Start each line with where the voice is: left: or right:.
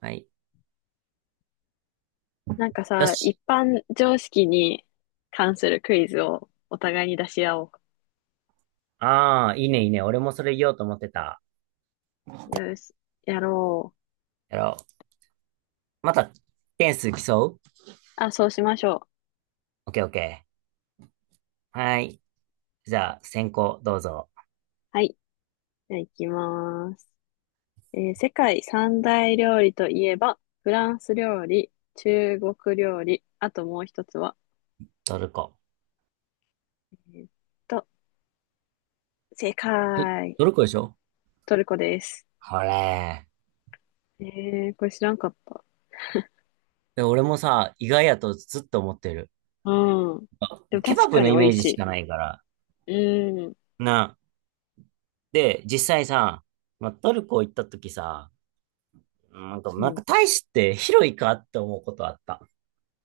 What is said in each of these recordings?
right: はい。
left: なんか
right: よ
left: さ、
right: し。
left: 一般常識に関するクイズをお互いに出し合お
right: ああ、いいね、いいね。俺もそれ言おうと思ってた。
left: う。よし、やろう。
right: やろう。また、点数競う。
left: あ、そうしましょう。
right: オッケーオッケー。はい。じゃあ、先行、どうぞ。
left: はい。じゃあ行きます。世界三大料理といえば、フランス料理、中国料理、あともう一つは、
right: トルコ。
left: えーっと、正
right: ど、
left: 解。
right: トルコでしょ
left: トルコです。
right: これ。
left: えー、これ知らんかった。
right: で俺もさ、意外やとずっと思ってる。
left: うん。でも
right: ケバ
left: 確
right: ブ
left: か
right: の
left: に
right: イ
left: 美
right: メ
left: 味
right: ージし
left: し
right: かないから。
left: い。うん。
right: な。で、実際さ、まあ、トルコ行った時さ、
left: う
right: なん
left: ん。
right: か大して広いかって思うことあった。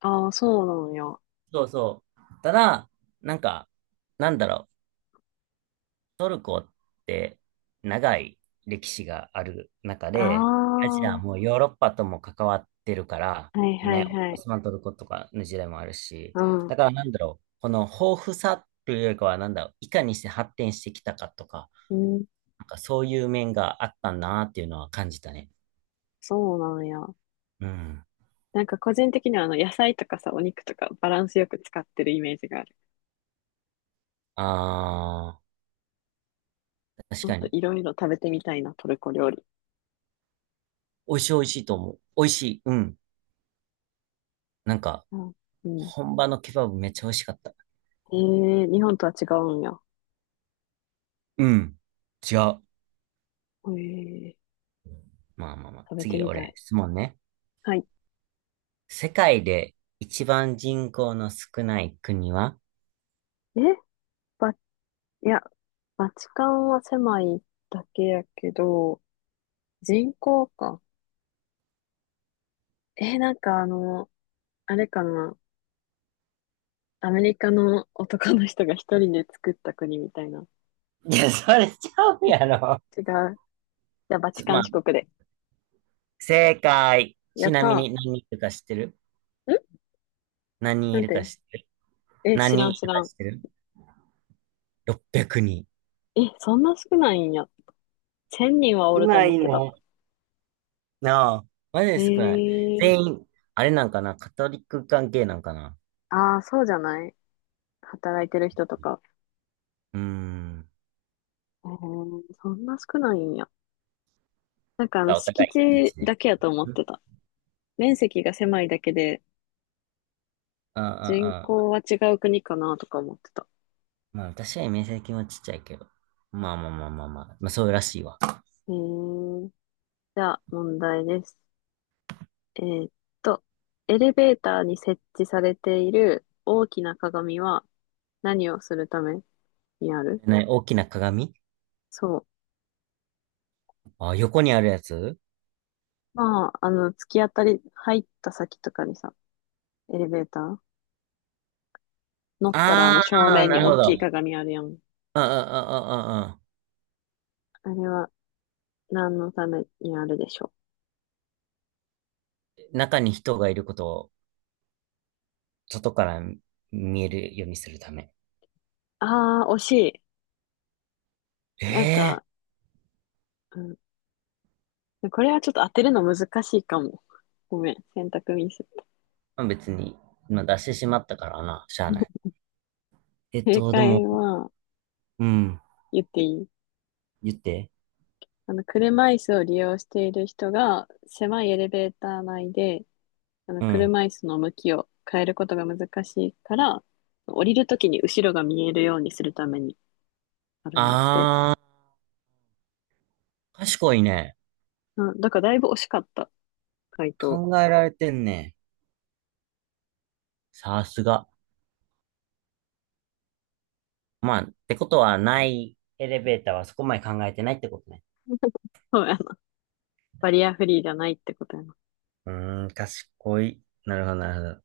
left: ああ、そうなのよ。
right: そうそう。ただ、なんか、なんだろう。って長い歴史がある中
left: あ
right: で、アジ
left: あ、
right: ア
left: は
right: もヨーロッパとも関わってるから、
left: いは
right: ね、
left: いは
right: オ
left: い。
right: スマントルコとかの時代もあるし、
left: ああ、
right: だからなんだろう、この豊富さというよりかは、なんだろう、いかにして発展してきたかとか、
left: うん、
right: なんかそういう面があったなっていうのは感じたね。
left: そうなんや。
right: うん。
left: なんか個人的には野菜とかさ、お肉とかバランスよく使ってるイメージがある。
right: ああ、確
left: もっ
right: か
left: と
right: に。
left: いろいろ食べてみたいな、トルコ料理。
right: 美味しい美味しいと思う。美味しい。うん。なんか、
left: うん。うん。
right: 本場のケバブめっちゃ美味しかった。
left: ええ、日本とは違うんや。
right: うん。違う。
left: ええ、
right: まあまあまあ。
left: 食べて
right: 次、
left: みた
right: 俺、
left: い。
right: 質問ね。
left: はい。
right: 世界で一番人口の少ない国は？
left: えいや、バチカンは狭いだけやけど、人口か。なんかあれかな。アメリカの男の人が一人で作った国みたいな。
right: いや、それちゃうやろ。
left: 違う。じゃあ、バチカ
right: まあ、
left: ン四国で。
right: 正解。
left: や
right: ち
left: っ
right: なみ
left: た
right: に何人いるか知ってる？
left: ー。ん
right: 何人
left: な
right: い
left: ん
right: るか
left: て
right: 知ってる？
left: え、
right: 何
left: 知ら
right: 人
left: ん
right: い
left: 知
right: る
left: ら
right: か
left: ん。
right: 知ってる？ 600 人。
left: え、そんな少ないんや。千人はお
right: 少
left: ると
right: な
left: 思っ
right: い
left: て
right: ね。
left: た。
right: なあ、マジ
left: え
right: で少ない。
left: えー、
right: 全員、あれなんかな、カトリック関係なんかな。
left: ああー、そうじゃない、働いてる人とか。
right: うーん。
left: えー、そんな少ないんや。なんか
right: じゃあ、お
left: 敷
right: 互いいちい
left: 地
right: ちね。
left: だけやと思っ
right: ん、
left: てた。面積が狭いだけで、
right: あ
left: 人
right: あ、あ
left: 口
right: あ。
left: は違う国かなとか思ってた。
right: まあ、私は面積もちっちゃいけど。まあまあまあまあまあ。まあ、そうらしいわ。
left: えー、じゃあ、問題です。えーっと、エレベーターに設置されている大きな鏡は何をするためにある？
right: ね、大きな鏡？
left: そう。
right: あ、横にあるやつ？
left: まあ、突き当たり、入った先とかにさ、エレベーター乗ったら、
right: あ
left: 正
right: あー、
left: 面
right: な
left: に
right: る
left: 大
right: ほど。
left: きい鏡あるやん。
right: ああ、ああ、ああ。
left: あれは、何のためにあるでしょ
right: 中に人がいることを外から見えるようにするため。
left: う？ああ、惜しい。なん
right: ええ。
left: か、うん、これはちょっと当てるの難しいかも。ごめん、選択ミス。
right: まあ、別に、まあ、出してしまったからな、しゃあない。
left: 正
right: で
left: 解
right: も、
left: は、
right: うん、
left: 言っていい？
right: 言って。
left: 車椅子を利用している人が、狭いエレベーター内で、
right: うん。
left: 車椅子の向きを変えることが難しいから、降りるときに後ろが見えるようにするためにあるねって。
right: ああ、賢いね。
left: うん、だからだいぶ惜しかった、回答。
right: 考えられてんね。さすが。まあ、ってことはない、エレベーターはそこまで考えてないってことね。
left: そう、バリアフリーじゃないって答えます。
right: うーん、賢い。なるほど、なる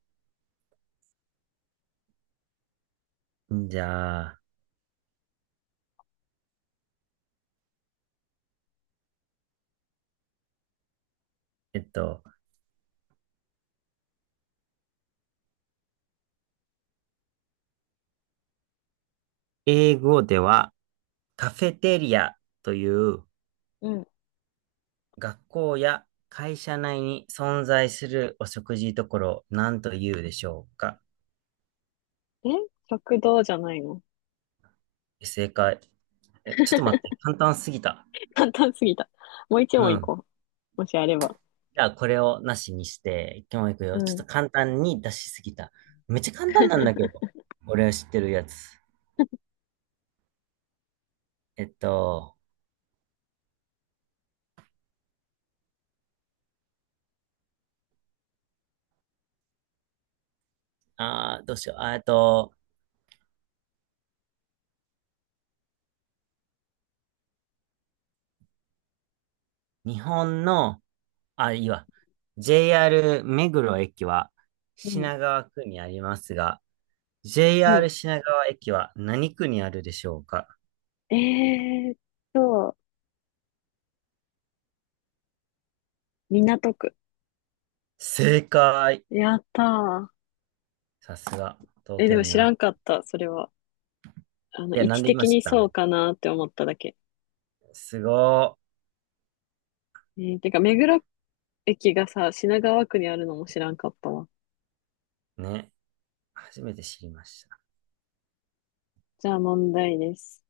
right: ほど。じゃあ、えっと、英語ではカフェテリアという
left: うん。
right: 学校や会社内に存在するお食事処を何と言うでしょうか？
left: え、食堂じゃないの？
right: 正解。え、ちょっと待って、簡単すぎた。
left: 簡単すぎた。もう一
right: う
left: 問い
right: ん。
left: こう。もしあれば。
right: じゃあこれをなしにして、今日行く
left: う
right: よ。ちょっ
left: ん。
right: と簡単に出しすぎた。めっちゃ簡単なんだけ ど。俺は知ってるやつ。えっと、どうしよう。日本の、あ、いいわ。JR 目黒駅は
left: うん。
right: 品川区にありますが、
left: う
right: JR
left: ん。
right: 品川駅は何区にあるでしょうか？
left: えーっと、港区。
right: 正解。
left: やった
right: さすが、
left: ー。
right: 東
left: え、で
right: 京
left: も
right: に
left: 知ら
right: な。
left: んかった、それは。
right: いや、
left: 位
right: なん
left: 置
right: で言いま
left: 的
right: し
left: にそ
right: た？
left: うかなって思っただけ。
right: すご
left: てか、目黒駅がさ、品川区にあるのも知らんかったわ。
right: ー。ね。初めて知りました。
left: じゃあ問題です。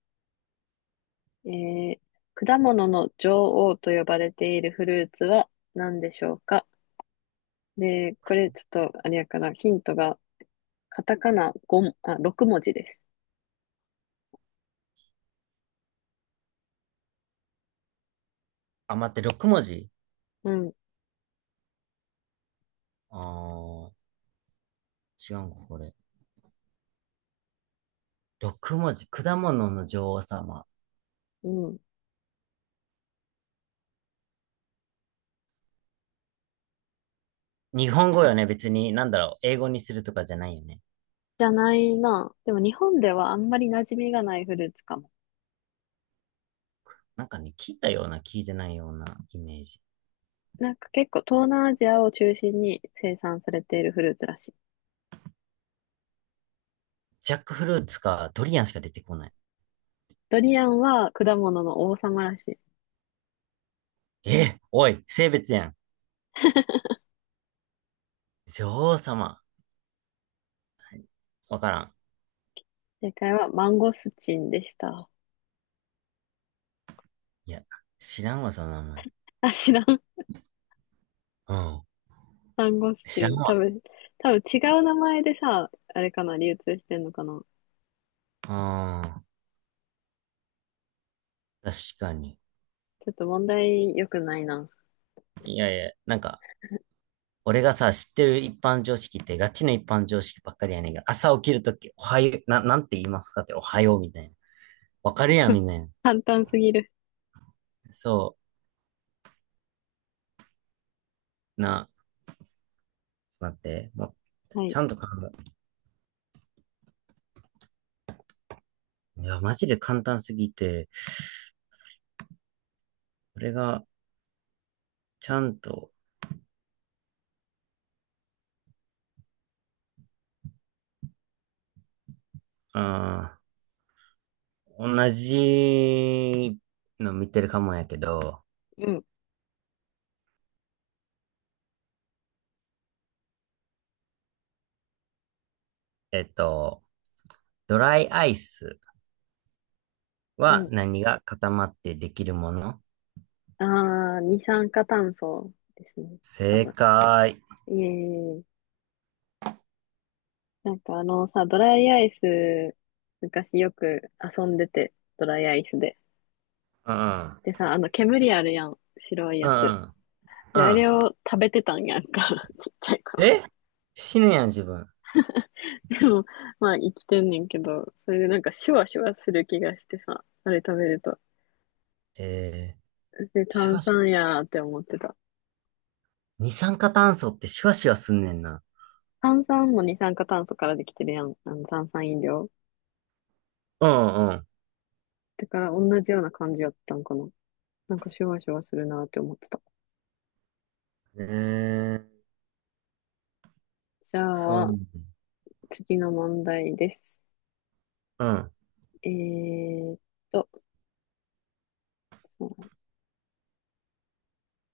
left: えー、果物の女王と呼ばれているフルーツは何でしょうか？で、これちょっと、あれやから、ヒントが、カタカナ5も、あ、6文字です。
right: あ、待って、6文字？
left: うん、
right: あー、違うんか、これ。6文字。果物の女王様。
left: うん。
right: 日本語よね、別に。なんだろう。英語にするとかじゃないよね。
left: じゃないな。でも日本ではあんまり馴染みがないフルーツかも。
right: なんかね、聞いたような、聞いてないようなイメージ。
left: なんか結構東南アジアを中心に生産されているフルーツらしい。
right: ジャックフルーツか、ドリアンしか出てこない。
left: ドリアンは果物の王様らしい。
right: え、おい、性別やん。女王様。わからん。
left: 正解はマンゴスチンでした。
right: いや、知らんわ、その名前。
left: あ、知らん、
right: うん。
left: サンゴス
right: 知
left: チ
right: らん
left: ン。多
right: わ。
left: 分、多分違う名前でさ、あれかな、流通してんのかな。
right: うん、確かに。
left: ちょっと問題良くないな。
right: いやいや、なんか、俺がさ、知ってる一般常識って、ガチの一般常識ばっかりやねんが、朝起きるとき、おはよう、なんて言いますかって、おはようみたいな。わかるやん、みんな。
left: 簡単すぎる。
right: そう、な、ちょっと待って、もう、
left: は
right: ち
left: い。
right: ゃんと考え、いや、マジで簡単すぎて、俺が、ちゃんと、あ同じの見てるかもやけど、
left: うん、
right: えっと、ドライアイス。
left: う
right: は
left: ん。
right: 何が固まってできるもの？
left: あー、二酸化炭素ですね。多
right: 正
left: 分。
right: 解。
left: えー、なんかあのさ、ドライアイス、昔よく遊んでて、ドライアイスで。
right: うん、うん、
left: でさ、あの煙あるやん。白い
right: う
left: やつ。
right: ん、う
left: で、あ
right: ん。
left: れを食べてたんやんか。ちっちゃい頃。
right: え、死ぬやん、自分。
left: でも、まあ生きてんねんけど、それでなんかシュワシュワする気がしてさ、あれ食べると。
right: えー、
left: で、
right: シュ
left: 炭
right: ワシュワ。
left: 酸やーって思ってた。
right: 二酸化炭素ってシュワシュワすんねんな。
left: 炭酸も二酸化炭素からできてるやん。あの炭酸飲料。
right: うん、う
left: だから同じような感じやったんかな。なんかシュワシュワするなーって思ってた。
right: ん。えー、
left: じ
right: そ
left: ゃあ、
right: う。
left: 次の問題です。
right: うん、
left: えーっと、そうだね、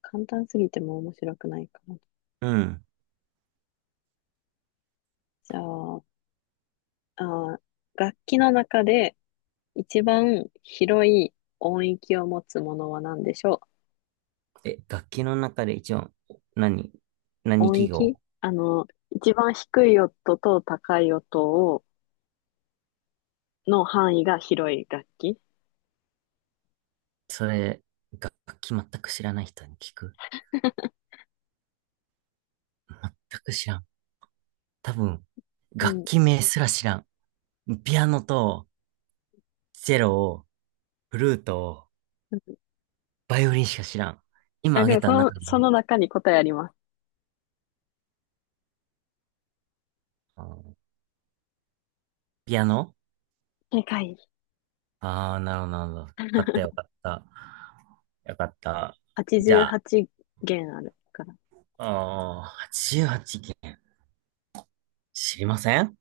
left: 簡単すぎても面白くないかな。
right: うん。
left: じゃあ、あー、楽器の中で一番広い音域を持つものは何でしょう？
right: え、楽器の中で一番、何何
left: 音
right: 記
left: 域、
right: 号？
left: 一番低い音と高い音を、の範囲が広い楽器。
right: それ、楽器全く知らない人に聞く？全く知らん。多分、
left: う
right: 楽
left: ん。
right: 器名すら知らん。ピアノと、チェロを、フルート、バイオリンしか知らん。今
left: あ、で
right: 挙げ
left: もそ
right: た
left: の、
right: 中
left: そ
right: に、
left: の中に答えあります。
right: あーピアノ。
left: 正解。
right: ああー、なるほど、なるほど。よかった、よか った。よかった。じゃあ、
left: 88弦あるから。
right: 88件。知りません。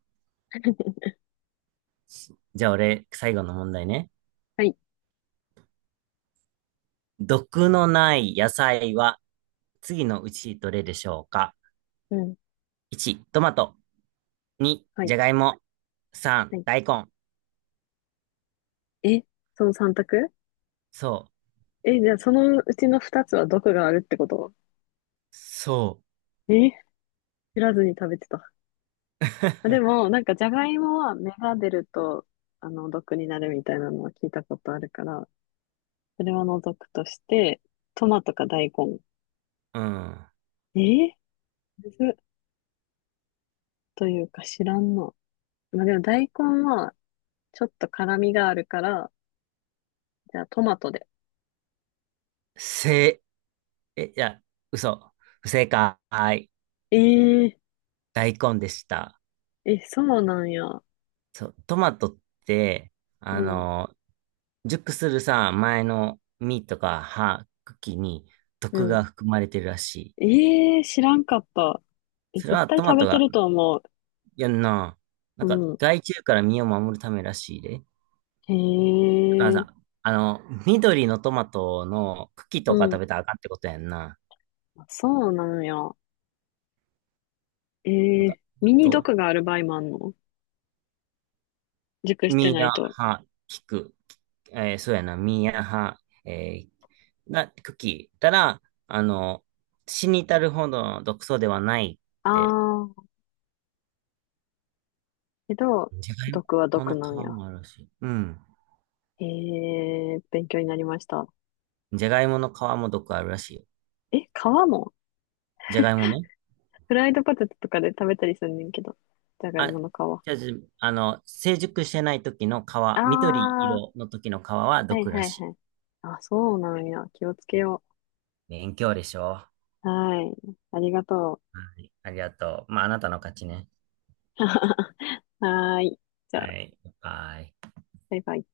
right: じゃあ俺、最後の問題ね。
left: はい。
right: 毒のない野菜は次のうちどれでしょうか？
left: うん。
right: 1、トマト。2、
left: はい。
right: じゃがいも。3、
left: はい。
right: 大根。
left: え、その3択？
right: そう。
left: え、じゃあそのうちの2つは毒があるってこと？
right: そ
left: え、知らずに食べてた。
right: う。
left: あ、で も、なんかじゃがいもは芽が出ると、毒になるみたいなのは聞いたことあるから、それは除くとして、トマトか大根。
right: うん。
left: えー、むずっというか知らんな。まあ、でも大根はちょっと辛みがあるから、じゃあトマトで。
right: 正え、いや、嘘。不正解。
left: えー、
right: 大根でした。
left: え、そうなんや。う
right: そう、トマトって、あ
left: ん、
right: の、熟するさ、前の実とか葉、茎に
left: う
right: 毒
left: ん。
right: が含まれてるらしい。
left: えー、知らんかった。え、
right: それ
left: 絶
right: は
left: 対
right: トマ
left: 食
right: ト
left: べて
right: が、
left: ると思
right: いやんな、な
left: う。う
right: んか
left: ん。
right: 害虫から身を守るためらしいで。だ
left: へ
right: から
left: え、
right: さ、あの、緑のトマトの茎
left: う
right: とか
left: ん。
right: 食べたらあかんってことやんな。
left: あ、そうなんや。え
right: なんか、
left: ー、ミ
right: あ
left: ニ
right: と、
left: 毒がある場合もあんの？熟して
right: ミ
left: な
right: ヤ
left: いと？
right: ハ、キク、そうやな、ミヤハ、えー、な、クキたら、あの、死に至るほどの毒素ではない
left: あ
right: って、
left: ー、けど、
right: じゃがい
left: 毒は
right: もの
left: 毒な
right: 皮
left: んや。
right: もあるらしい。うん。
left: えー、勉強になりました。
right: じゃがいもの皮も毒あるらしいよ。
left: え、皮も？
right: じゃがいもね。
left: フライドポテトとかで食べたりすんねんけど、じゃがい
right: あ、
left: もの皮。あ
right: じゃあ、じあの、成熟してない時の皮、
left: あ、
right: 緑
left: は
right: 色の時の皮は
left: いは
right: 毒ら
left: い
right: しい。
left: はい。あ、そうなんや。気をつけよ
right: 勉強でしょ。は
left: う。はい。ありがとう。
right: い、ありがとう。まあ、あなたの勝ちね。
left: はーい。じゃ
right: は
left: あ、
right: い、バイ。
left: バイバイ。